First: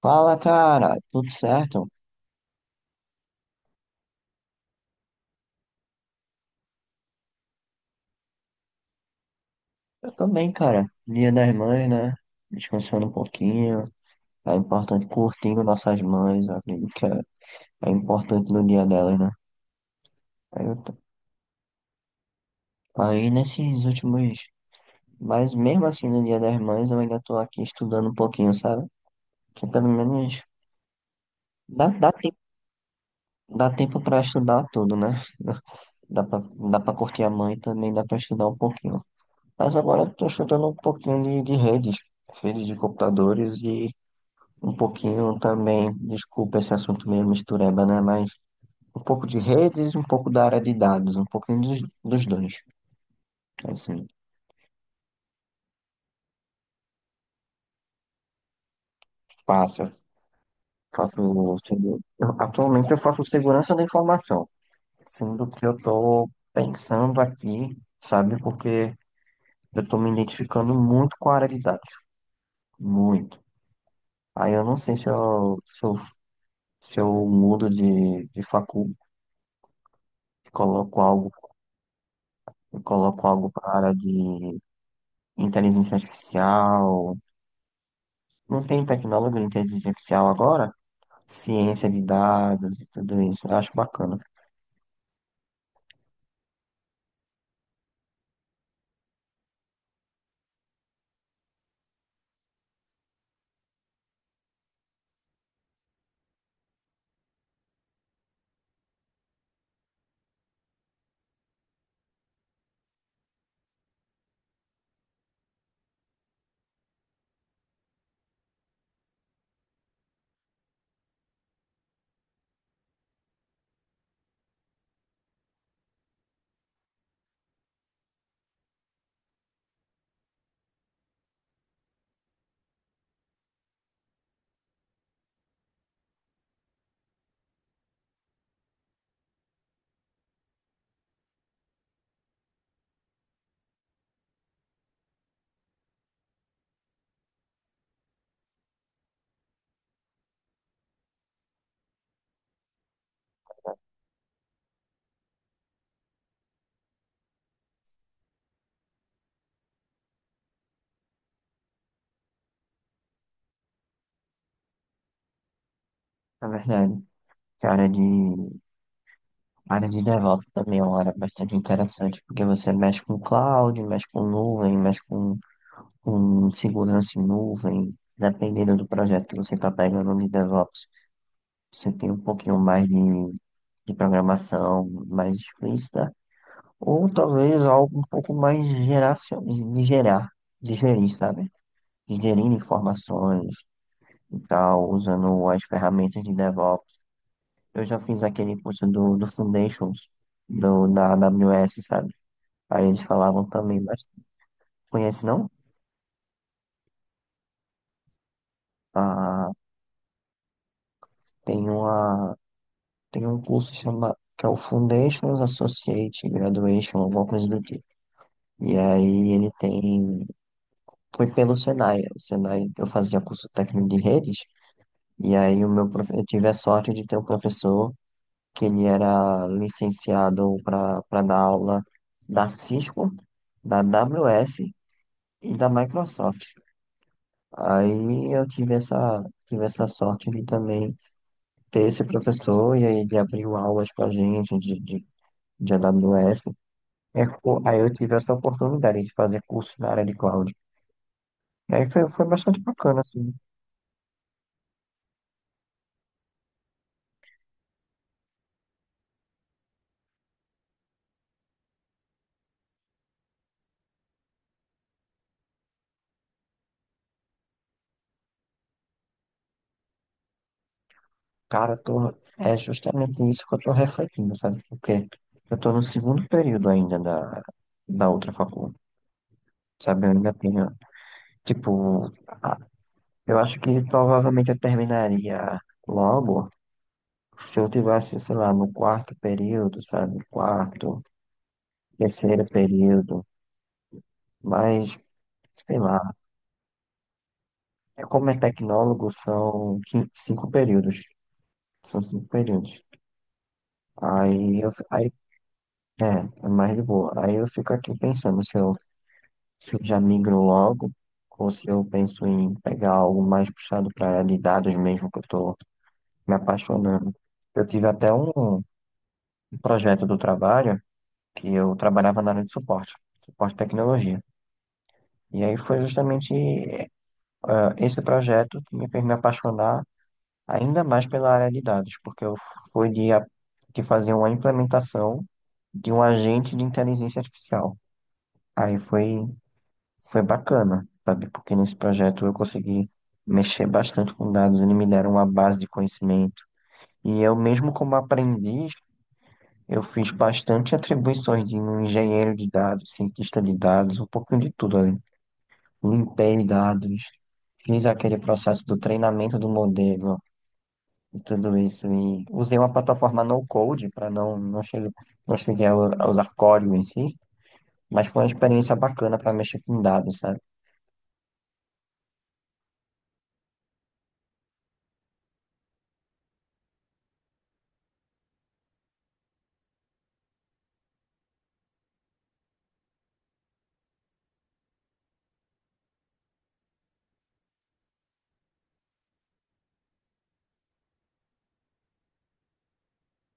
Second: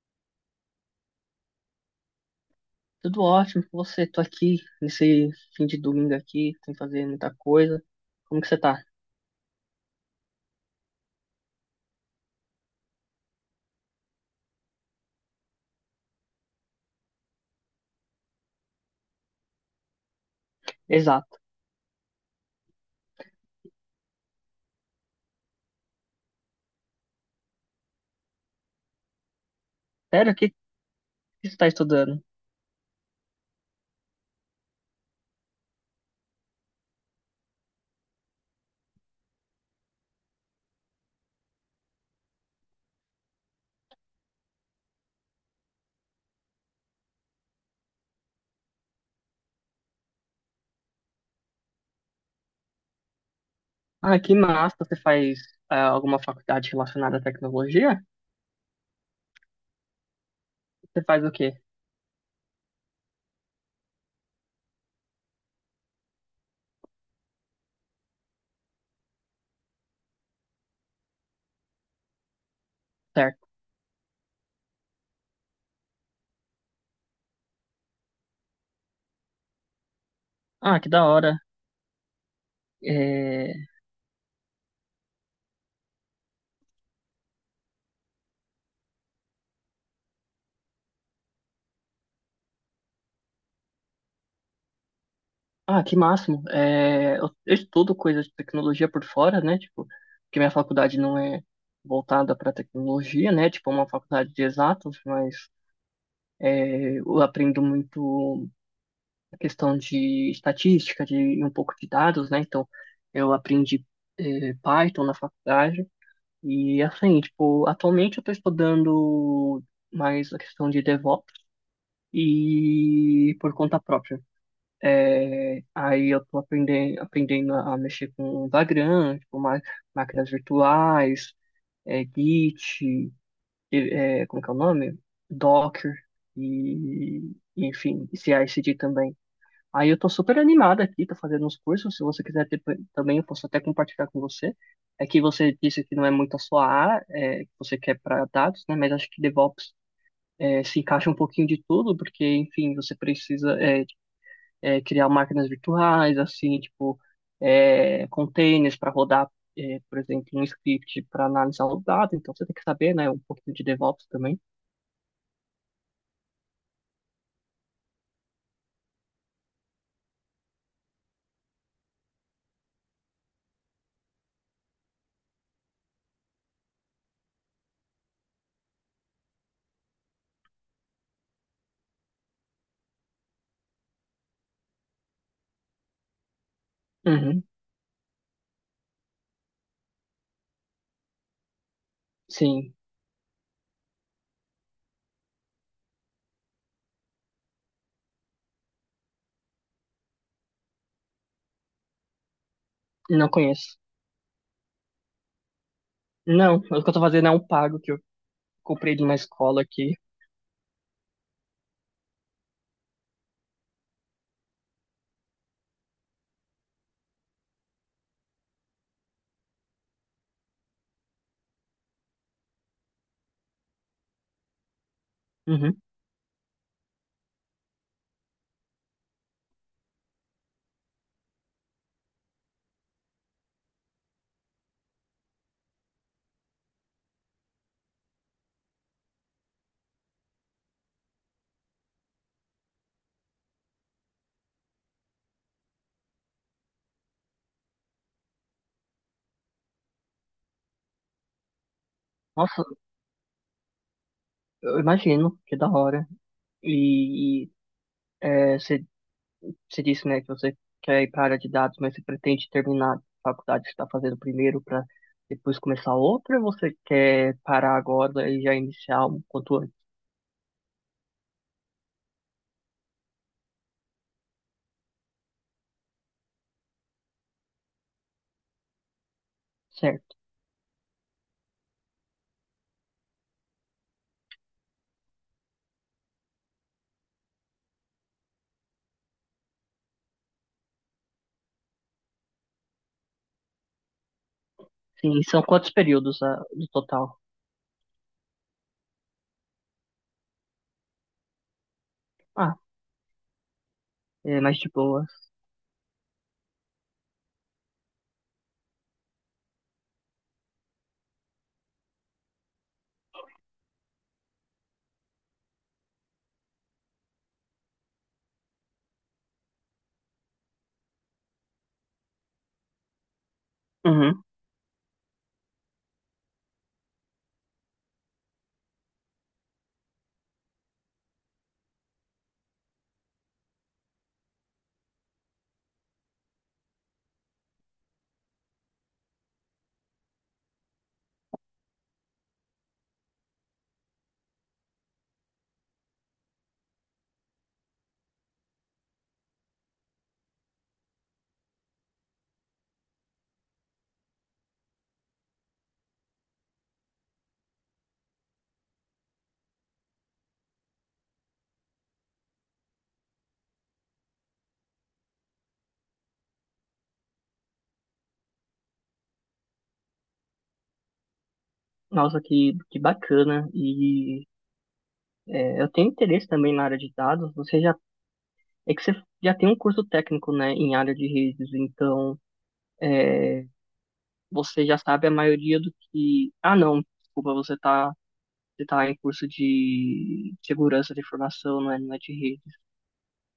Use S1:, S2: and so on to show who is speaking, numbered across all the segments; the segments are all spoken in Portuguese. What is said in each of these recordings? S1: Fala, cara, tudo certo?
S2: Tudo ótimo com você. Tô aqui nesse fim de domingo aqui, sem fazer muita coisa. Como que você tá?
S1: Eu também, cara. Dia das mães, né? Descansando um pouquinho. É importante curtindo nossas mães, eu acredito é importante no dia delas, né? Aí, eu tô-
S2: Exato.
S1: aí nesses últimos. Mas mesmo assim, no dia das mães, eu ainda tô aqui estudando um pouquinho, sabe? Que pelo
S2: Sério, o
S1: menos
S2: que que você tá
S1: dá, dá
S2: estudando?
S1: tempo, dá tempo pra estudar tudo, né? Dá pra, dá pra curtir a mãe e também dá pra estudar um pouquinho. Mas agora eu tô estudando um pouquinho de redes, redes de computadores e. Um pouquinho também, desculpa esse assunto meio mistureba, né? Mas um pouco de redes, um pouco da área de dados, um pouquinho dos dois. Assim,
S2: Ah, que massa. Você faz alguma faculdade relacionada à tecnologia?
S1: faço,
S2: Você faz o
S1: faço,
S2: quê?
S1: atualmente eu faço segurança da informação, sendo que eu estou pensando aqui, sabe? Porque eu estou me identificando muito com a área de dados, muito.
S2: Certo.
S1: Aí eu não sei se eu mudo de facul, e
S2: Ah, que
S1: coloco
S2: da
S1: algo,
S2: hora.
S1: e coloco algo
S2: É...
S1: para a área de inteligência artificial. Não tem tecnólogo de inteligência artificial agora? Ciência de dados e tudo isso. Eu acho bacana,
S2: Ah, que máximo. Eu estudo coisas de tecnologia por fora, né? Tipo, porque minha faculdade não é voltada para tecnologia, né? Tipo, é uma faculdade de exatas, mas eu aprendo muito questão de estatística, de e um pouco de dados, né? Então, eu aprendi Python na faculdade e assim, tipo, atualmente eu estou estudando mais a questão de DevOps e por conta própria. Aí eu estou aprendendo a mexer com Vagrant, tipo, máquinas virtuais, Git, como que é o nome? Docker e, enfim, CI/CD também. Aí eu tô super animado aqui, tô fazendo uns cursos. Se você quiser ter, também, eu posso até compartilhar com você. É que você disse que não é muito a sua área, que você quer para dados, né? Mas acho que DevOps se encaixa um pouquinho de tudo, porque, enfim, você precisa criar máquinas virtuais, assim, tipo, containers para rodar, por exemplo, um script para analisar o dado. Então você tem que saber, né? Um pouquinho de DevOps também.
S1: na verdade. Que a área a área de DevOps também é uma área bastante interessante, porque você mexe com cloud, mexe com nuvem, com segurança em nuvem. Dependendo do projeto que você está pegando de DevOps, você tem um pouquinho mais de programação mais explícita, ou
S2: Uhum,
S1: talvez algo um pouco mais de gerar, de gerir, sabe? De gerir
S2: sim,
S1: informações, e tal, usando as ferramentas de DevOps. Eu já fiz aquele curso do Foundations, do, da AWS, sabe? Aí eles
S2: não
S1: falavam
S2: conheço.
S1: também, mas conhece não?
S2: Não, o que eu tô fazendo é um pago que eu comprei de uma
S1: Ah,
S2: escola aqui.
S1: tem uma, tem um curso chama, que é o Foundations Associate Graduation, alguma coisa do tipo. E aí ele tem, foi pelo Senai, o Senai eu fazia curso técnico de redes, e aí o
S2: Uhum.
S1: eu tive a sorte de ter um professor que ele era licenciado para dar aula da Cisco, da AWS e da Microsoft. Aí eu tive tive essa sorte de também ter esse professor e aí ele abriu aulas para gente de AWS. É, pô, aí eu tive essa oportunidade de fazer curso na área de cloud. E aí foi, foi bastante
S2: Nossa,
S1: bacana, assim.
S2: eu imagino, que da hora. E, e, você disse, né, que você quer ir para a área de dados, mas você pretende terminar a faculdade que você está fazendo primeiro para depois começar outra, ou você quer parar agora e já iniciar um quanto antes?
S1: Cara, eu tô, é justamente isso que eu tô refletindo, sabe? Porque eu tô no segundo período ainda da outra faculdade. Sabe, eu
S2: Certo.
S1: ainda tenho, tipo, a- eu acho que provavelmente eu terminaria logo se eu tivesse, sei lá, no quarto período, sabe? Quarto, terceiro período, mas,
S2: Sim, e são quantos
S1: sei lá,
S2: períodos no total?
S1: é como é tecnólogo, são cinco períodos, são cinco
S2: Ah,
S1: períodos.
S2: é mais de boas.
S1: Aí, é, é mais de boa. Aí eu fico aqui pensando se eu, se eu já migro logo, ou se eu penso em pegar algo mais puxado para área de dados mesmo que eu tô me apaixonando. Eu tive até um projeto do trabalho que eu trabalhava na área de suporte, suporte de tecnologia.
S2: Uhum.
S1: E aí foi justamente ah, esse projeto que me fez me apaixonar ainda mais pela área de dados, porque eu fui de, a- de fazer uma implementação de um agente de inteligência artificial. Aí foi, foi bacana, sabe? Porque nesse projeto eu consegui mexer bastante com dados, eles me deram uma base de conhecimento. E eu mesmo como aprendiz, eu fiz bastante atribuições de um engenheiro de dados, cientista de dados, um pouquinho de tudo ali. Limpei dados, fiz aquele processo do treinamento do modelo e tudo isso. E usei uma plataforma no-code para não, não chegar, não cheguei a a usar código em si, mas foi uma experiência bacana para mexer com dados, sabe?
S2: Nossa, que bacana. Eu tenho interesse também na área de dados. Você já tem um curso técnico, né, em área de redes, então. é, você já sabe a maioria do que. Ah, não, desculpa, você tá em curso de segurança de informação, não é, não é de rede.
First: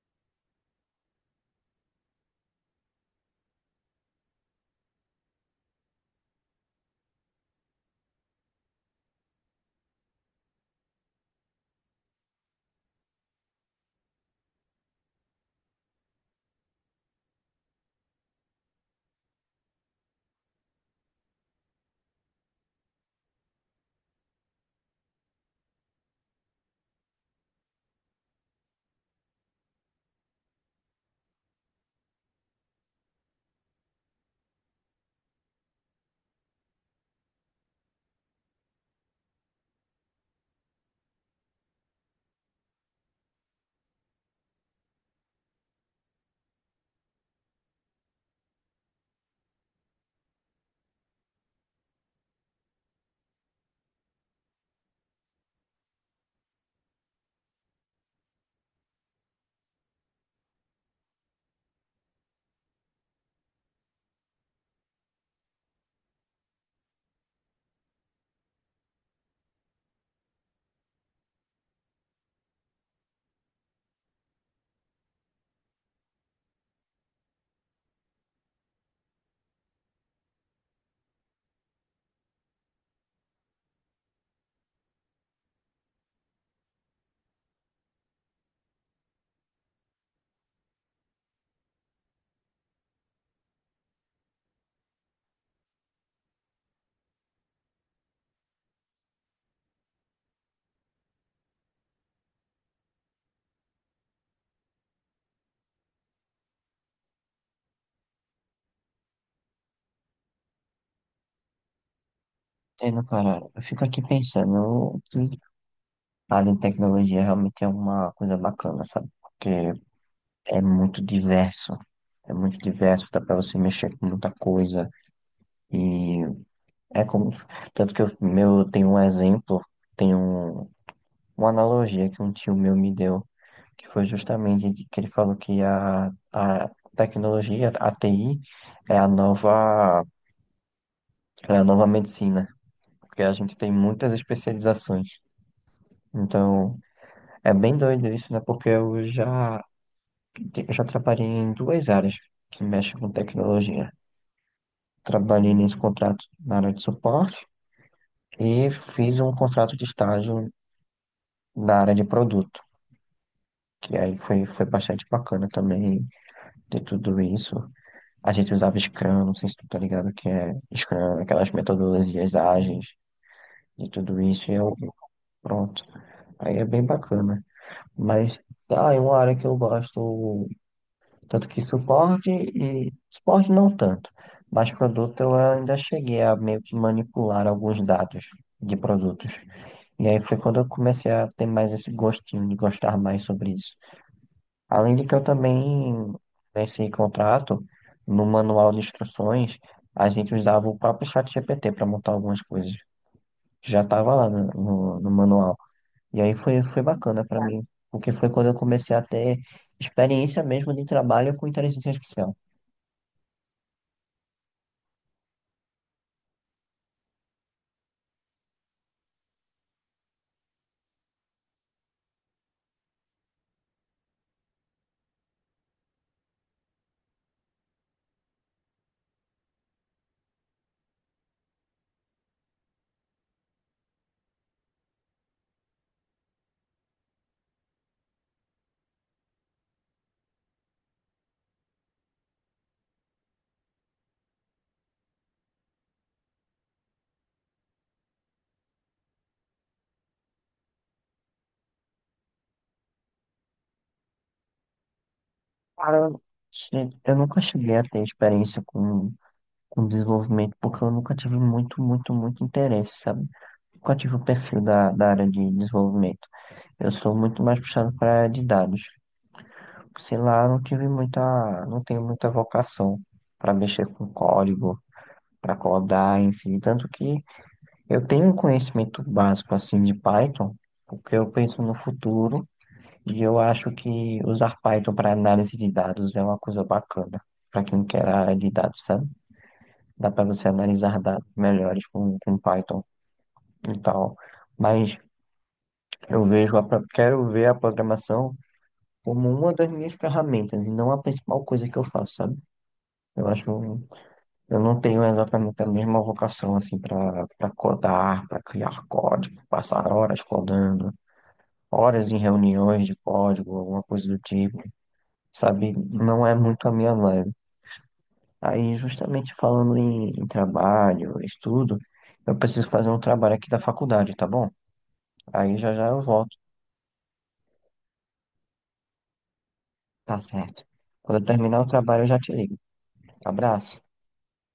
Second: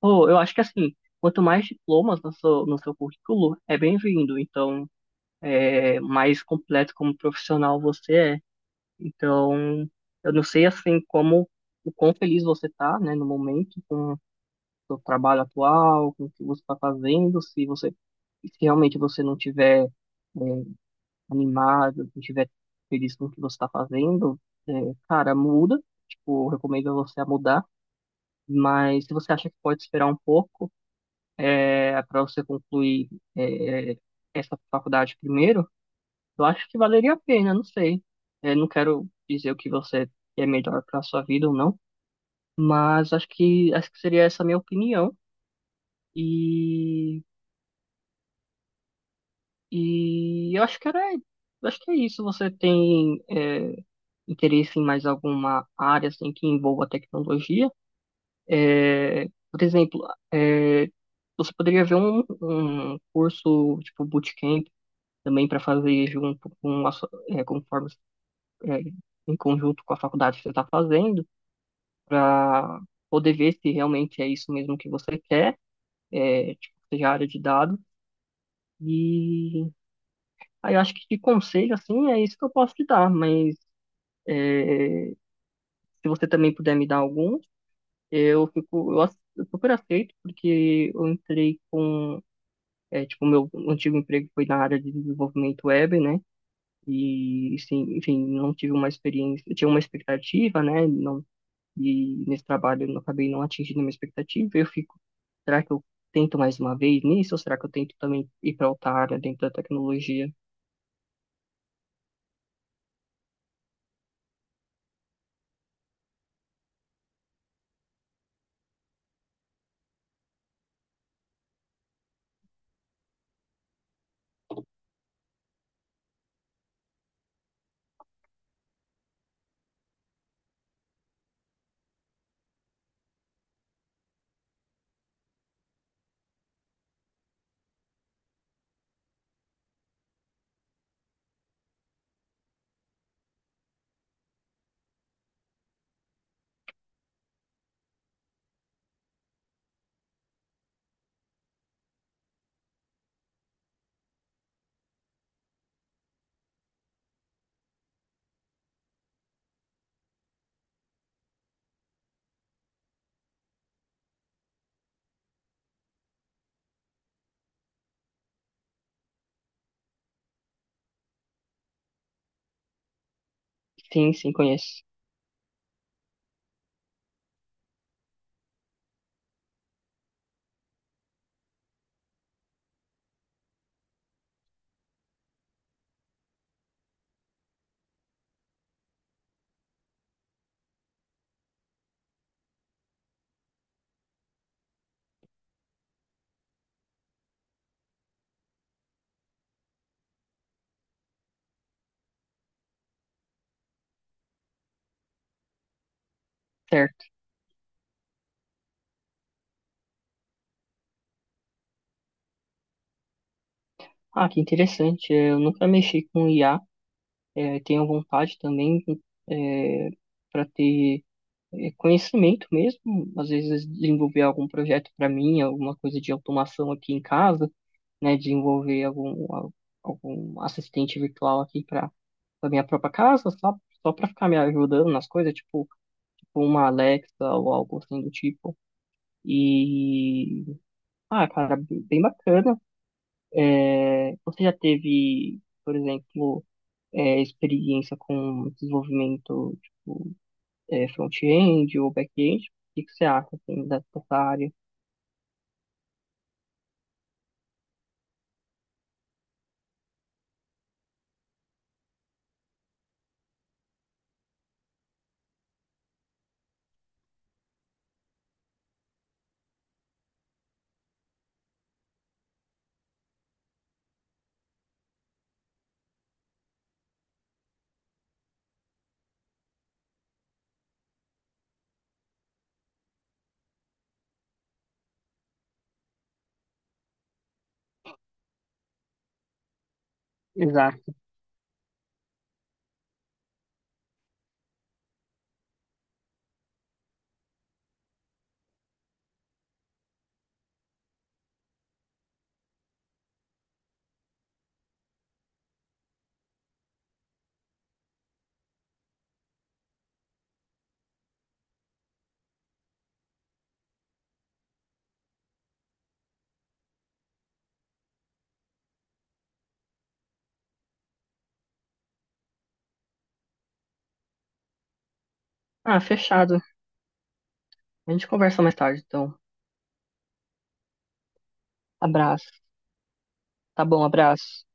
S2: Pô, eu acho que assim, quanto mais diplomas no seu currículo, é bem-vindo. Então, mais completo como profissional você é. Então, eu não sei assim como. O quão feliz você tá, né, no momento, com o seu trabalho atual, com o que você tá fazendo, se realmente você não tiver é, animado, se estiver feliz com o que você está fazendo, é, cara, muda. Tipo, eu recomendo você a mudar. Mas se você acha que pode esperar um pouco, para você concluir, é, essa faculdade primeiro, eu acho que valeria a pena, não sei. É, não quero dizer o que você melhor para sua vida ou não, mas acho que seria essa a minha opinião. E, e eu acho que era, eu acho que é isso. Você tem interesse em mais alguma área assim, que envolva tecnologia. É, por exemplo, é, você poderia ver um curso tipo bootcamp também para fazer junto com a, conforme, é, em conjunto com a faculdade que você está fazendo, para poder ver se realmente é isso mesmo que você quer, tipo, seja a área de dados. E aí eu acho que de conselho, assim, é isso que eu posso te dar, mas é, se você também puder me dar alguns, eu fico, eu super aceito, porque eu entrei com, tipo, meu antigo emprego foi na área de desenvolvimento web, né? E, sim, enfim, não tive uma experiência, eu tinha uma expectativa, né? Não, e nesse trabalho eu não- acabei não atingindo a minha expectativa. Eu fico, será que eu tento mais uma vez nisso? Ou será que eu tento também ir para outra área dentro da tecnologia?
S1: Entendo, cara, eu fico aqui pensando que a área de tecnologia realmente é uma coisa bacana, sabe? Porque é muito diverso. É muito diverso, dá pra você mexer com muita coisa. E é como. Tanto que eu meu, tem um exemplo, tem um, uma analogia que um tio meu me deu, que foi justamente de que ele falou a tecnologia, a TI, é a nova, é a nova medicina, porque a gente tem muitas especializações. Então, é bem doido isso, né? Porque eu já trabalhei em duas áreas que mexem com tecnologia. Trabalhei nesse contrato na área de suporte e fiz um contrato de estágio na área de produto, que aí foi, foi bastante bacana também ter tudo isso. A gente usava Scrum, não sei se tu tá ligado que é Scrum, aquelas metodologias ágeis e
S2: Sim,
S1: tudo
S2: sim,
S1: isso, e eu,
S2: conheço.
S1: pronto. Aí é bem bacana. Mas tá, é uma área que eu gosto, tanto que suporte e suporte não tanto, mas produto eu ainda cheguei a meio que manipular alguns dados de produtos. E aí foi quando eu comecei a ter mais esse gostinho de gostar mais sobre isso. Além de que eu também, nesse contrato, no manual de instruções, a gente usava o próprio chat GPT para montar algumas coisas. Já estava lá no manual. E aí foi, foi
S2: Certo.
S1: bacana para mim, porque foi quando eu comecei a ter experiência mesmo de trabalho com inteligência artificial.
S2: Ah, que interessante. Eu nunca mexi com IA. Tenho vontade também, é, para ter conhecimento mesmo, às vezes desenvolver algum projeto para mim, alguma coisa de automação aqui em casa, né, desenvolver algum assistente virtual aqui para a minha própria casa, só, só para ficar me ajudando nas coisas, tipo, tipo uma Alexa ou algo assim do tipo. E, ah, cara, bem bem bacana. É, você já teve, por exemplo, experiência com desenvolvimento tipo, front-end ou back-end? O que que você acha, assim, dessa área?
S1: Cara, se- eu nunca cheguei a ter experiência com desenvolvimento, porque eu nunca tive muito, muito, muito interesse, sabe? Nunca tive o perfil da área de desenvolvimento. Eu sou muito mais puxado para a área de dados. Sei lá, não tive muita, não tenho muita vocação para mexer com código, para codar, enfim, tanto que eu tenho um conhecimento básico assim de Python, porque eu penso no futuro e eu acho que usar Python para análise de dados é uma coisa bacana. Para quem quer a área de dados, sabe? Dá para você
S2: Exato.
S1: analisar dados melhores com Python e tal. Mas eu vejo a, quero ver a programação como uma das minhas ferramentas e não a principal coisa que eu faço, sabe? Eu acho um eu não tenho exatamente a mesma vocação assim para codar, para criar código, passar horas codando, horas em reuniões de código, alguma coisa do tipo, sabe? Não é muito a minha vibe. Aí, justamente falando em trabalho, estudo, eu preciso fazer um trabalho aqui da faculdade, tá bom? Aí já
S2: Ah,
S1: já eu volto,
S2: fechado. A gente conversa mais tarde, então.
S1: tá certo. Quando eu terminar o trabalho, eu já
S2: Abraço.
S1: te ligo.
S2: Tá
S1: Abraço.
S2: bom, abraço.